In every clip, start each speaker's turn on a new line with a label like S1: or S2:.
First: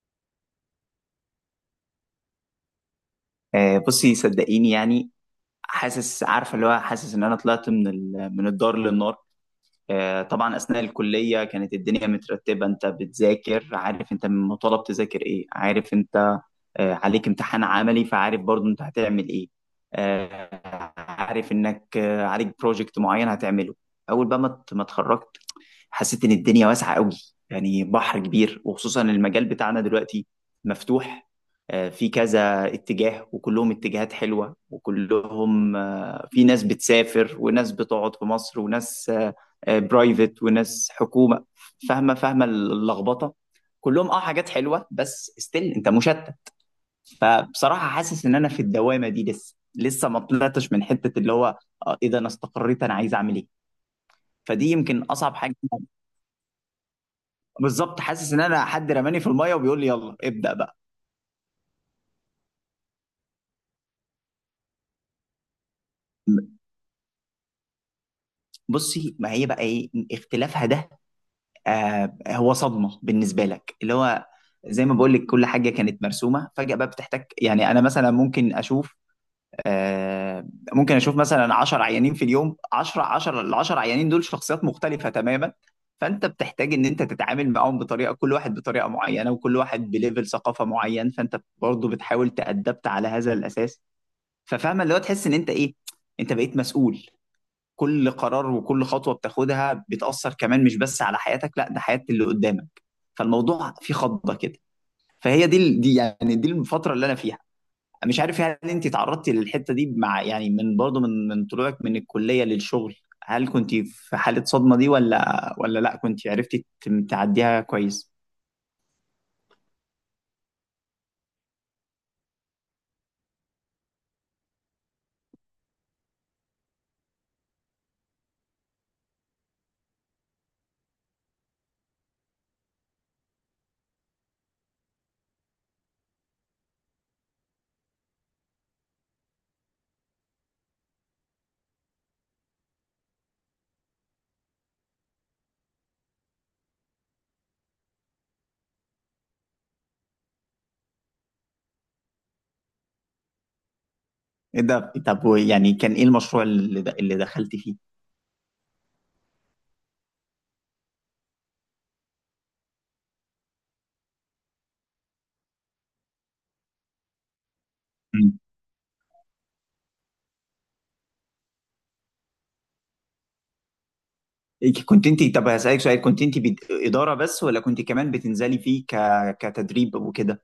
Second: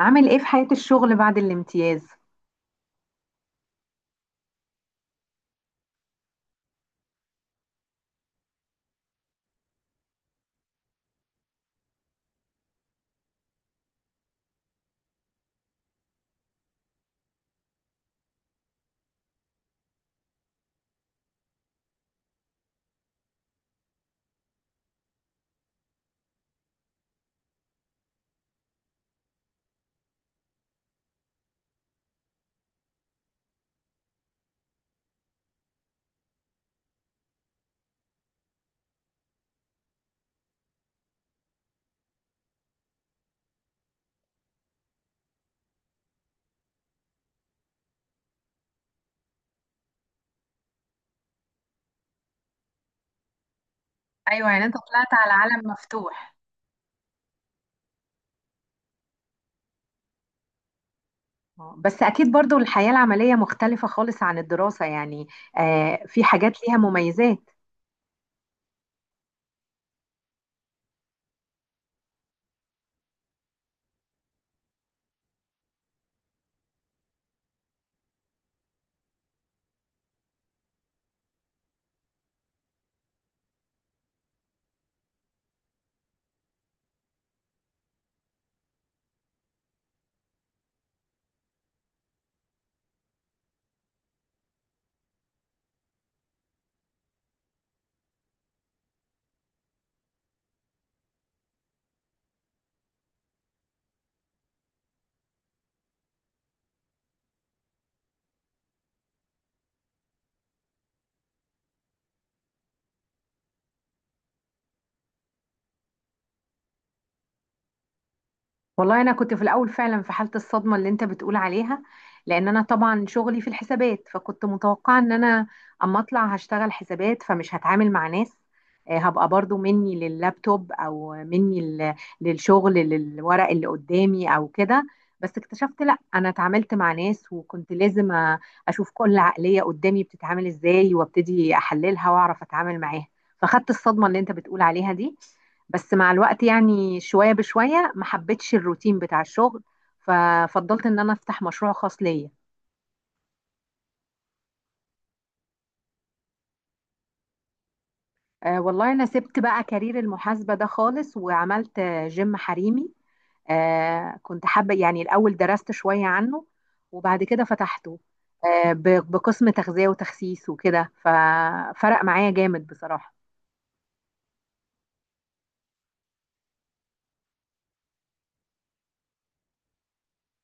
S1: عامل ايه في حياة الشغل بعد الامتياز؟
S2: بصي صدقيني يعني. حاسس، عارفه اللي هو، حاسس ان انا طلعت من الدار للنار. طبعا اثناء الكليه كانت الدنيا مترتبه، انت بتذاكر، عارف انت مطالب تذاكر ايه، عارف انت. عليك امتحان عملي، فعارف برضو انت هتعمل ايه. عارف انك، عليك بروجكت معين هتعمله. اول بقى ما اتخرجت، حسيت ان الدنيا واسعه قوي، يعني بحر كبير. وخصوصا المجال بتاعنا دلوقتي مفتوح. في كذا اتجاه وكلهم اتجاهات حلوه، وكلهم في ناس بتسافر وناس بتقعد في مصر، وناس برايفت وناس حكومه. فاهمه، فاهمه اللخبطه. كلهم حاجات حلوه، بس ستيل انت مشتت. فبصراحه حاسس ان انا في الدوامه دي، لسه لسه ما طلعتش من حته اللي هو اذا انا استقريت انا عايز اعمل ايه.
S1: ايوه، يعني
S2: فدي
S1: انت
S2: يمكن
S1: طلعت على
S2: اصعب حاجه.
S1: عالم مفتوح.
S2: بالظبط، حاسس ان انا حد رماني في الميه وبيقول لي يلا ابدا بقى.
S1: آه. بس أكيد برضو الحياة العملية مختلفة خالص عن الدراسة يعني. آه، في حاجات ليها مميزات.
S2: بصي، ما هي بقى ايه اختلافها ده؟ هو صدمه بالنسبه لك اللي هو، زي ما بقول لك، كل حاجه كانت مرسومه. فجاه بقى بتحتاج، يعني انا مثلا ممكن اشوف، آه ممكن اشوف مثلا 10 عيانين في اليوم. 10 10 ال 10 عيانين دول شخصيات مختلفه تماما. فانت بتحتاج ان انت تتعامل معاهم بطريقه، كل واحد بطريقه معينه، وكل واحد بليفل ثقافه معين. فانت برضه بتحاول تأدبت على هذا الاساس. ففاهمه اللي هو، تحس ان انت ايه، انت بقيت مسؤول. كل قرار وكل خطوه بتاخدها بتاثر كمان، مش بس على حياتك، لا ده حياه اللي قدامك. فالموضوع فيه خضه كده. فهي دي دي الفتره اللي انا فيها. مش عارف، هل انت تعرضتي للحته دي مع يعني من برضه من من طلوعك من الكليه للشغل، هل كنت في حاله صدمه دي، ولا ولا لا كنت عرفتي تعديها كويس؟
S1: والله انا كنت في الاول فعلا في حاله الصدمه اللي انت بتقول عليها، لان انا طبعا شغلي في الحسابات، فكنت متوقعه ان انا اما اطلع هشتغل حسابات فمش هتعامل مع ناس. هبقى برضو مني لللابتوب او مني للشغل، للورق اللي قدامي او كده. بس اكتشفت لا، انا اتعاملت مع ناس وكنت لازم أ- اشوف كل عقليه قدامي بتتعامل ازاي، وابتدي احللها واعرف اتعامل معاها. فخدت الصدمه اللي انت بتقول عليها دي، بس مع الوقت يعني شوية بشوية ما حبيتش الروتين بتاع الشغل، ففضلت ان انا افتح مشروع خاص ليا.
S2: ايه ده؟ طب يعني كان ايه المشروع اللي دخلتي فيه؟
S1: والله انا سبت بقى كارير المحاسبة ده خالص، وعملت جيم حريمي. كنت حابة، يعني الاول درست شوية عنه وبعد كده فتحته. بقسم تغذية وتخسيس وكده، ففرق معايا جامد بصراحة.
S2: إيه، كنت انت، طب هسألك سؤال. كنت انت إدارة بس، ولا كنت كمان بتنزلي فيه كتدريب وكده؟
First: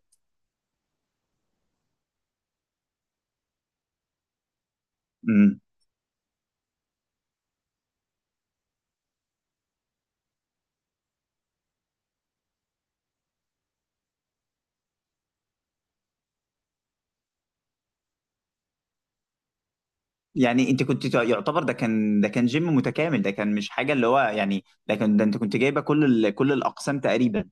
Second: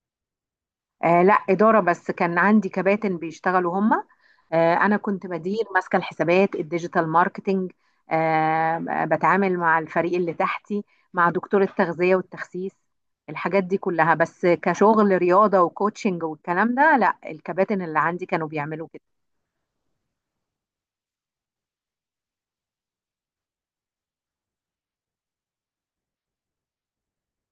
S1: لا، إدارة بس، كان عندي كباتن بيشتغلوا هما. أنا كنت
S2: امم.
S1: بدير، ماسكة الحسابات، الديجيتال ماركتينج. آه. بتعامل مع الفريق اللي تحتي، مع دكتور التغذية والتخسيس، الحاجات دي كلها، بس كشغل رياضة وكوتشنج والكلام ده لا، الكباتن اللي عندي كانوا بيعملوا كده.
S2: يعني انت كنت يعتبر ده كان جيم متكامل، ده كان مش حاجة اللي هو، يعني ده كان انت كنت جايبة كل الأقسام تقريبا.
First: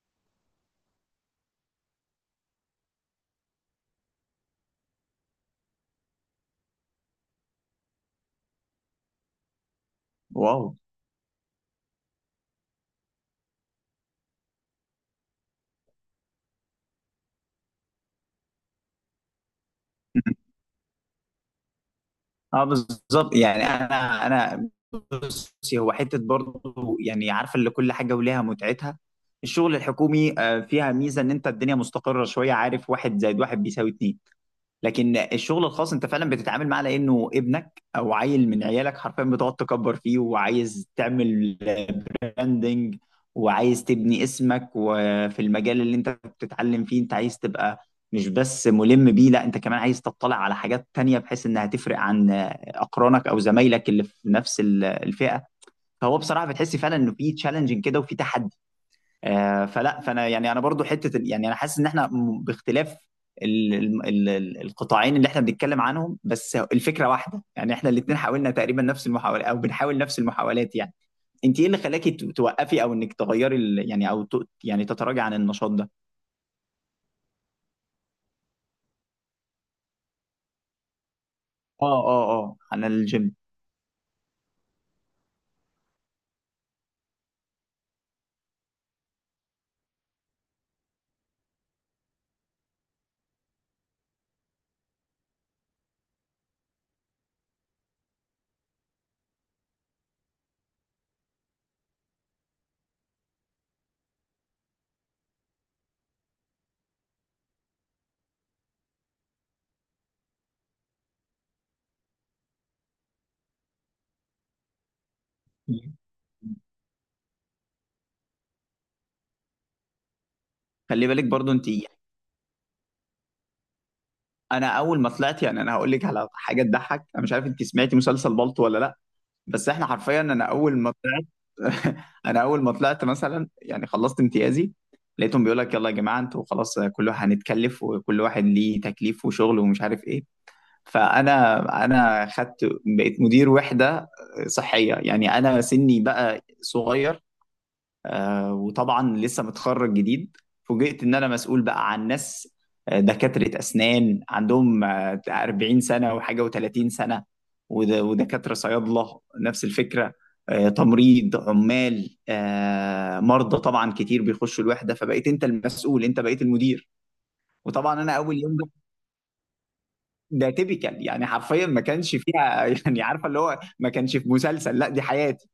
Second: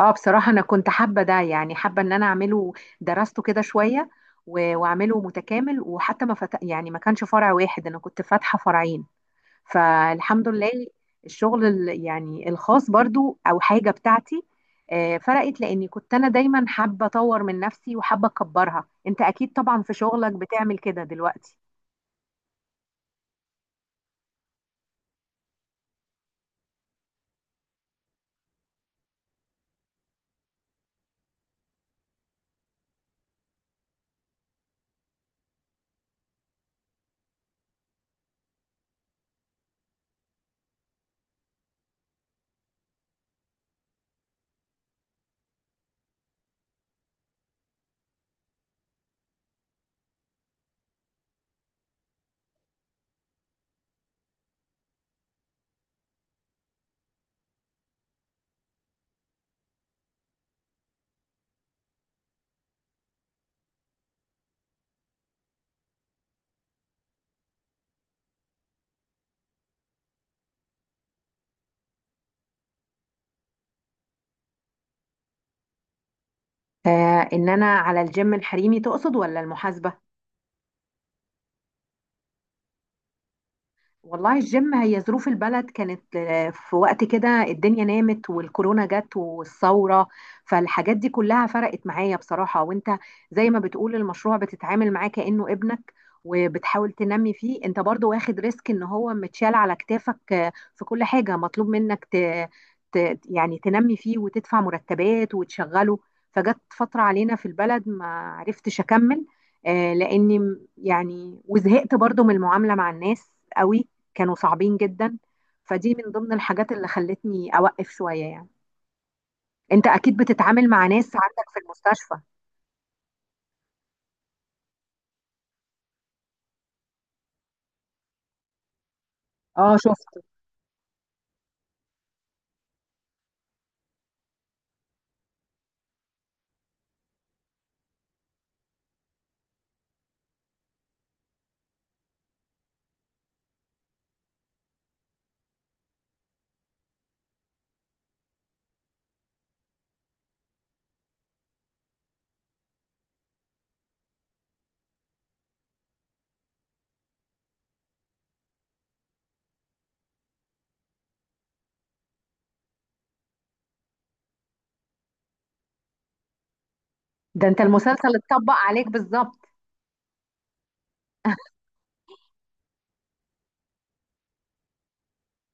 S1: اه بصراحة أنا كنت حابة ده، يعني حابة إن أنا أعمله. درسته كده شوية و- وأعمله متكامل، وحتى ما فت... يعني ما كانش فرع واحد، أنا كنت فاتحة فرعين، فالحمد
S2: واو.
S1: لله. الشغل يعني الخاص برضو او حاجه بتاعتي، فرقت، لاني كنت انا دايما حابه اطور من نفسي وحابه اكبرها. انت اكيد طبعا في شغلك
S2: مم.
S1: بتعمل كده دلوقتي.
S2: اه بالظبط، يعني انا بصي، هو حتة برضه يعني، عارفة اللي كل حاجة وليها متعتها. الشغل الحكومي فيها ميزة ان انت الدنيا مستقرة شوية، عارف، واحد زائد واحد بيساوي اتنين. لكن الشغل الخاص، انت فعلا بتتعامل معاه لانه ابنك او عيل من عيالك حرفيا، بتقعد تكبر فيه، وعايز تعمل براندنج، وعايز تبني اسمك. وفي المجال اللي انت بتتعلم فيه، انت عايز تبقى مش بس ملم بيه، لا انت كمان عايز تطلع على حاجات تانية، بحيث انها تفرق عن اقرانك او زمايلك اللي في نفس الفئة. فهو بصراحة بتحس فعلا انه في تشالنجنج كده، وفي تحدي. آه، فلا فانا يعني انا برضو حته يعني انا حاسس ان احنا باختلاف القطاعين اللي احنا بنتكلم عنهم، بس الفكره واحده. يعني احنا الاثنين حاولنا تقريبا نفس المحاولات، او بنحاول نفس المحاولات يعني. انت ايه اللي خلاكي توقفي، او انك تغيري ال- يعني او ت- يعني تتراجعي عن النشاط ده؟
S1: ان انا على الجيم الحريمي تقصد ولا المحاسبه؟
S2: اه اه اه، عن الجيم.
S1: والله الجيم هي ظروف البلد، كانت في وقت كده الدنيا نامت والكورونا جت والثورة، فالحاجات دي كلها فرقت معايا بصراحة. وانت زي ما بتقول المشروع بتتعامل معاه كأنه ابنك، وبتحاول تنمي فيه، انت برضو واخد ريسك ان هو متشال على كتافك، في كل حاجة مطلوب منك يعني تنمي فيه وتدفع مرتبات وتشغله. فجت فترة علينا في البلد ما عرفتش اكمل، لاني يعني وزهقت برضو من المعاملة مع الناس قوي، كانوا صعبين جدا. فدي من ضمن الحاجات اللي خلتني أوقف شوية يعني. أنت أكيد بتتعامل مع
S2: خلي
S1: ناس
S2: بالك
S1: عندك
S2: برضو
S1: في
S2: انت،
S1: المستشفى.
S2: انا اول ما طلعت، يعني انا هقول لك على حاجه تضحك. انا مش عارف انت سمعتي مسلسل بالطو ولا لا. بس
S1: اه،
S2: احنا
S1: شفت.
S2: حرفيا، انا اول ما طلعت. انا اول ما طلعت مثلا، يعني خلصت امتيازي. لقيتهم بيقول لك، يلا يا جماعه انتوا خلاص، كل واحد هنتكلف، وكل واحد ليه تكليف وشغل ومش عارف ايه. فانا خدت. بقيت مدير وحده صحيه، يعني انا سني بقى صغير، وطبعا لسه متخرج جديد. فوجئت ان انا مسؤول بقى عن ناس، دكاترة اسنان عندهم 40 سنة وحاجة و30 سنة، ودكاترة صيادلة نفس الفكرة، تمريض، عمال، مرضى طبعا كتير بيخشوا الوحدة. فبقيت انت المسؤول، انت بقيت المدير.
S1: ده أنت
S2: وطبعا انا
S1: المسلسل
S2: اول
S1: اتطبق
S2: يوم ده،
S1: عليك بالظبط.
S2: ده تيبيكال يعني، حرفيا ما كانش فيها. يعني عارفه اللي هو، ما كانش في مسلسل، لا دي حياتي.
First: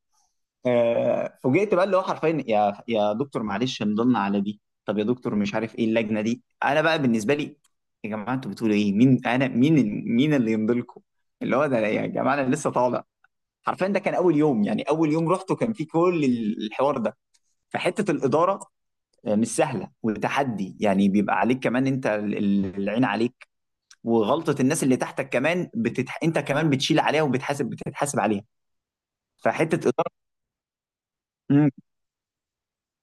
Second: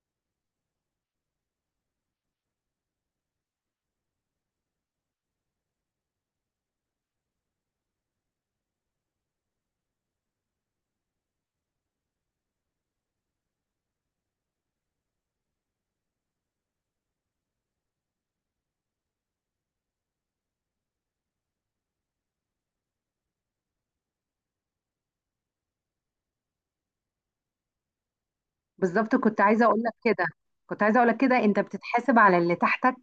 S2: فوجئت بقى، اللي هو حرفيا، يا دكتور معلش نضلنا على دي، طب يا دكتور مش عارف ايه اللجنه دي، انا بقى بالنسبه لي، يا جماعه انتوا بتقولوا ايه، مين انا، مين؟ مين اللي يمضلكم؟ اللي هو ده، يا جماعه انا لسه طالع. حرفيا ده كان اول يوم، يعني اول يوم رحته كان فيه كل الحوار ده. فحته الاداره مش سهله وتحدي، يعني بيبقى عليك كمان انت، العين عليك وغلطه الناس اللي تحتك كمان انت كمان بتشيل عليها، بتتحاسب عليها.
S1: بالظبط، كنت عايزة
S2: فحته
S1: أقول لك كده.
S2: اداره.
S1: أنت
S2: امم.
S1: بتتحاسب على اللي تحتك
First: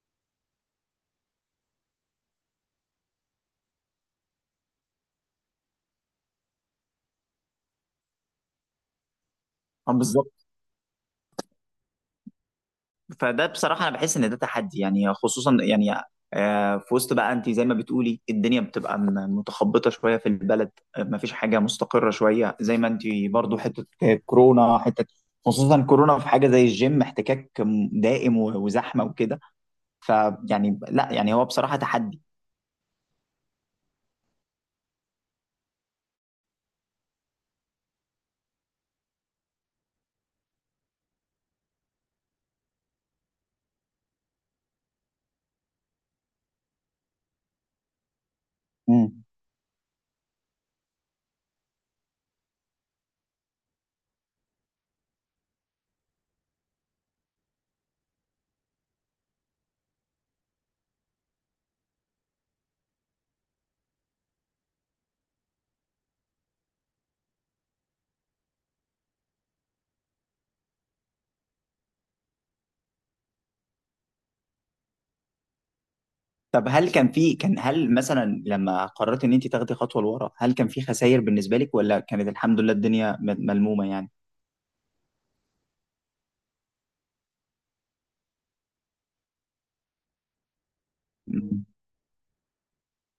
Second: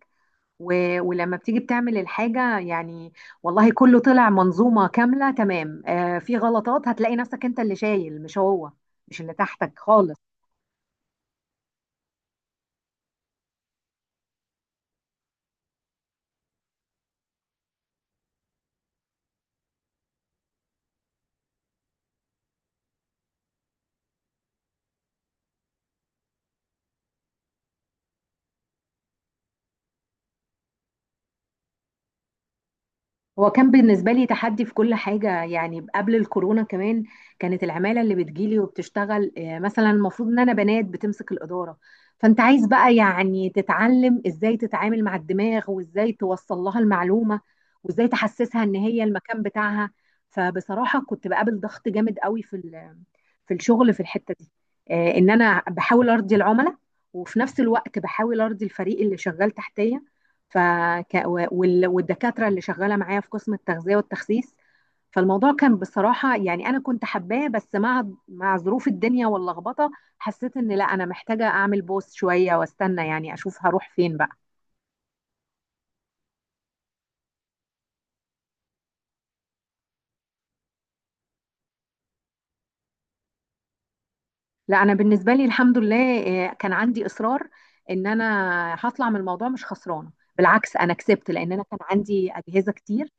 S1: و... ولما بتيجي بتعمل الحاجة يعني، والله كله طلع منظومة كاملة تمام. في غلطات هتلاقي نفسك أنت اللي شايل، مش هو، مش اللي تحتك خالص.
S2: بالظبط. فده بصراحة أنا بحس إن ده تحدي، يعني خصوصا يعني في وسط بقى، أنت زي ما بتقولي الدنيا بتبقى متخبطة شوية في البلد، مفيش حاجة مستقرة شوية، زي ما أنت برضو، حتة كورونا حتة، خصوصا كورونا، في حاجة زي الجيم احتكاك دائم وزحمة وكده. فيعني لا، يعني هو بصراحة تحدي.
S1: هو كان بالنسبة لي تحدي في كل حاجة يعني، قبل الكورونا كمان كانت العمالة اللي بتجيلي وبتشتغل، مثلا المفروض ان انا بنات بتمسك الإدارة. فانت عايز بقى يعني تتعلم ازاي تتعامل مع الدماغ، وازاي توصل لها المعلومة، وازاي تحسسها ان هي
S2: مم.
S1: المكان بتاعها. فبصراحة كنت بقابل ضغط جامد قوي في في الشغل في الحتة دي، ان انا بحاول ارضي العملاء وفي نفس الوقت بحاول ارضي الفريق اللي شغال تحتيا ف ك- و- وال- والدكاترة اللي شغالة معايا في قسم التغذية والتخسيس. فالموضوع كان بصراحة، يعني أنا كنت حباه، بس مع ظروف الدنيا واللخبطة حسيت إن لا، أنا محتاجة أعمل بوس شوية وأستنى، يعني أشوف هروح فين بقى.
S2: طب هل كان في كان هل مثلا لما قررت إن أنت تاخدي خطوة لورا، هل كان في خسائر بالنسبة لك، ولا كانت الحمد لله الدنيا ملمومة يعني؟
S1: لا، أنا بالنسبة لي الحمد لله. كان عندي إصرار إن أنا هطلع من الموضوع مش خسرانة، بالعكس أنا كسبت. لأن أنا
S2: مم.
S1: كان عندي أجهزة كتير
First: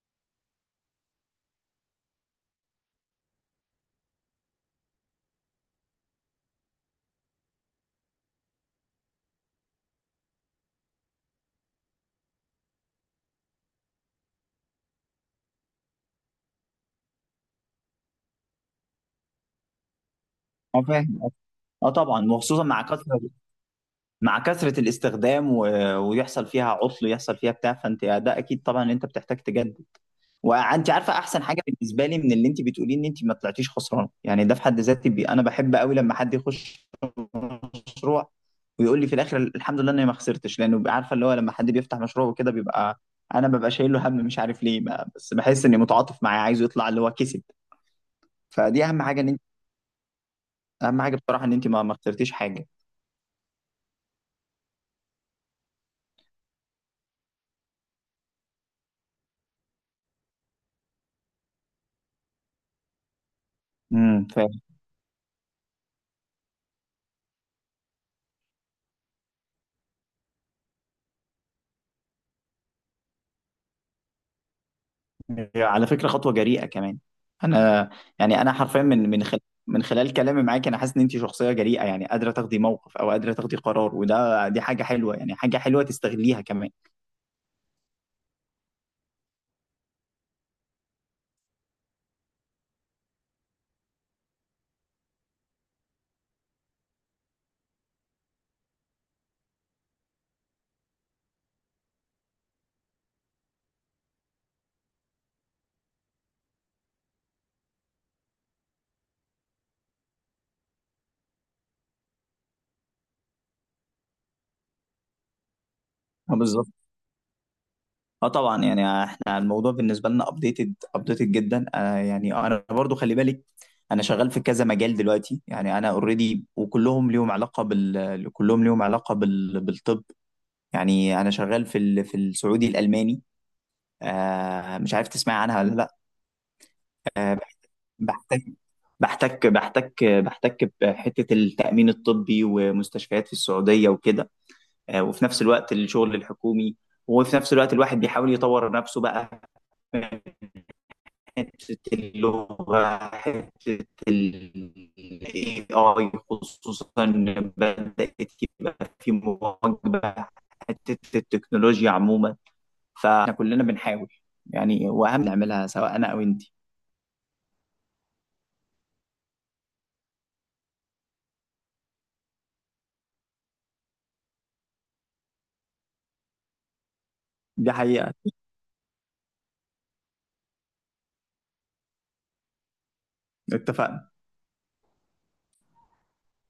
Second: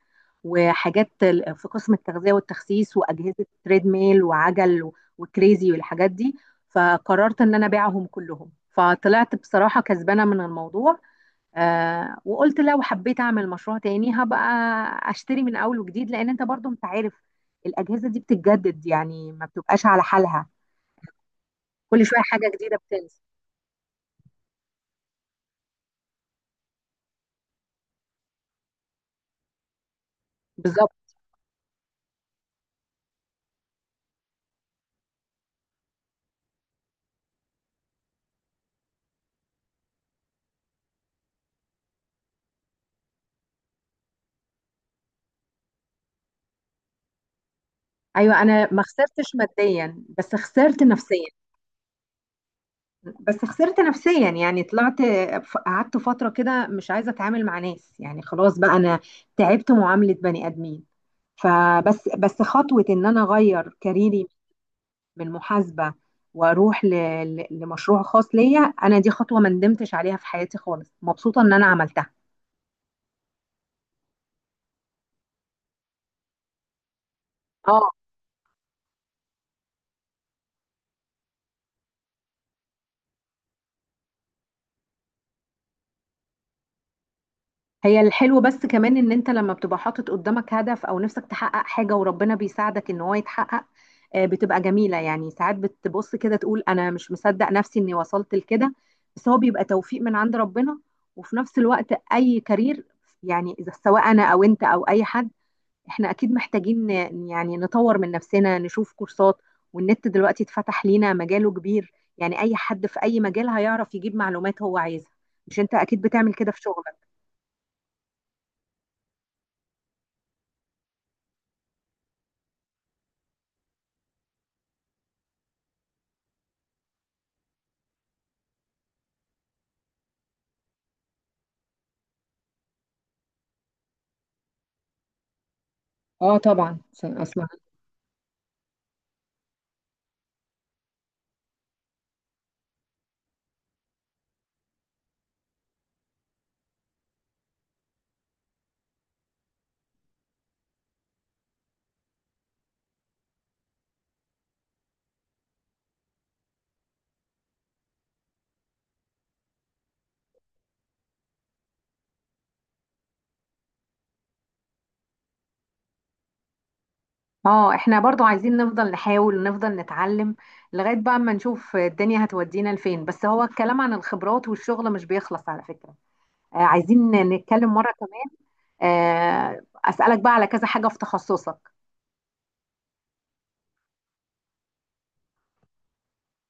S1: وحاجات في قسم التغذية والتخسيس، وأجهزة تريد ميل وعجل و- وكريزي والحاجات دي، فقررت إن أنا أبيعهم كلهم، فطلعت بصراحة كسبانة من الموضوع. وقلت لو حبيت أعمل مشروع تاني هبقى أشتري من أول وجديد، لأن أنت برضو أنت عارف الأجهزة دي بتتجدد، يعني ما بتبقاش على حالها،
S2: أه فاهم. اه
S1: كل شوية
S2: طبعا،
S1: حاجة
S2: وخصوصا
S1: جديدة
S2: مع كثره
S1: بتنزل.
S2: الاستخدام ويحصل فيها عطل، يحصل فيها بتاع. فانت ده اكيد طبعا ان انت بتحتاج تجدد. وانت
S1: بالظبط.
S2: عارفه، احسن حاجه بالنسبه لي من اللي انت بتقوليه، ان انت ما طلعتيش خسرانه. يعني ده في حد ذاتي انا بحب قوي لما حد يخش مشروع، ويقول لي في الاخر الحمد لله اني ما خسرتش. لانه بيبقى عارفه اللي هو، لما حد بيفتح مشروع وكده، بيبقى انا ببقى شايل له هم، مش عارف ليه ما... بس بحس اني متعاطف معاه، عايزه يطلع اللي هو كسب.
S1: أيوة، أنا ما
S2: فدي اهم حاجه ان
S1: خسرتش
S2: انت
S1: ماديا بس خسرت
S2: اهم حاجه
S1: نفسيا.
S2: بصراحه ان انت ما خسرتيش حاجه.
S1: بس خسرت نفسيا يعني طلعت، قعدت فترة كده مش عايزة اتعامل مع ناس يعني، خلاص بقى انا تعبت معاملة بني ادمين. فبس خطوة ان انا اغير كاريري
S2: امم.
S1: من محاسبة، واروح لمشروع خاص ليا انا، دي خطوة ما ندمتش عليها في حياتي خالص، مبسوطة ان انا عملتها.
S2: على فكرة خطوة جريئة كمان.
S1: اه.
S2: انا، يعني انا حرفيا من خلال، من خلال كلامي معاك، انا حاسس ان انت شخصية جريئة، يعني قادرة تاخدي موقف او قادرة تاخدي قرار. وده دي حاجة حلوة، يعني حاجة حلوة تستغليها كمان.
S1: هي الحلو بس كمان ان انت لما بتبقى حاطط قدامك هدف او نفسك تحقق حاجة وربنا بيساعدك ان هو يتحقق، بتبقى جميلة يعني. ساعات بتبص كده تقول انا مش مصدق نفسي اني وصلت لكده، بس هو بيبقى توفيق من عند ربنا. وفي نفس الوقت اي كارير، يعني اذا سواء انا او انت او اي حد، احنا اكيد محتاجين يعني نطور من نفسنا، نشوف كورسات. والنت دلوقتي اتفتح لينا مجاله كبير، يعني اي حد في اي مجال هيعرف يجيب معلومات هو عايزها. مش انت اكيد بتعمل
S2: اه
S1: كده في
S2: بالظبط.
S1: شغلك.
S2: اه طبعا، يعني احنا الموضوع بالنسبة لنا ابديتد ابديتد جدا. يعني انا برضو خلي بالك، انا شغال في كذا مجال دلوقتي، يعني انا اوريدي، وكلهم ليهم علاقة بال كلهم ليهم علاقة بالطب. يعني انا شغال في السعودي الالماني، مش عارف تسمعي عنها ولا لا.
S1: اه، طبعا، عشان
S2: آه،
S1: اصلا.
S2: بحتك بحتك بحتك بحتك بحتة التأمين الطبي ومستشفيات في السعودية وكده. وفي نفس الوقت الشغل الحكومي، وفي نفس الوقت الواحد بيحاول يطور نفسه بقى، من حتة اللغة، حتة ال AI خصوصا، بدأت يبقى في مواكبة حتة التكنولوجيا عموما. فاحنا كلنا بنحاول، يعني وأهم نعملها، سواء أنا أو أنت.
S1: اه، احنا برضو عايزين نفضل نحاول ونفضل نتعلم، لغاية بقى ما نشوف الدنيا هتودينا لفين. بس هو الكلام عن الخبرات والشغل مش بيخلص على فكرة، عايزين
S2: دي
S1: نتكلم مرة
S2: حقيقة.
S1: كمان. أسألك بقى على كذا حاجة في تخصصك.
S2: اتفقنا.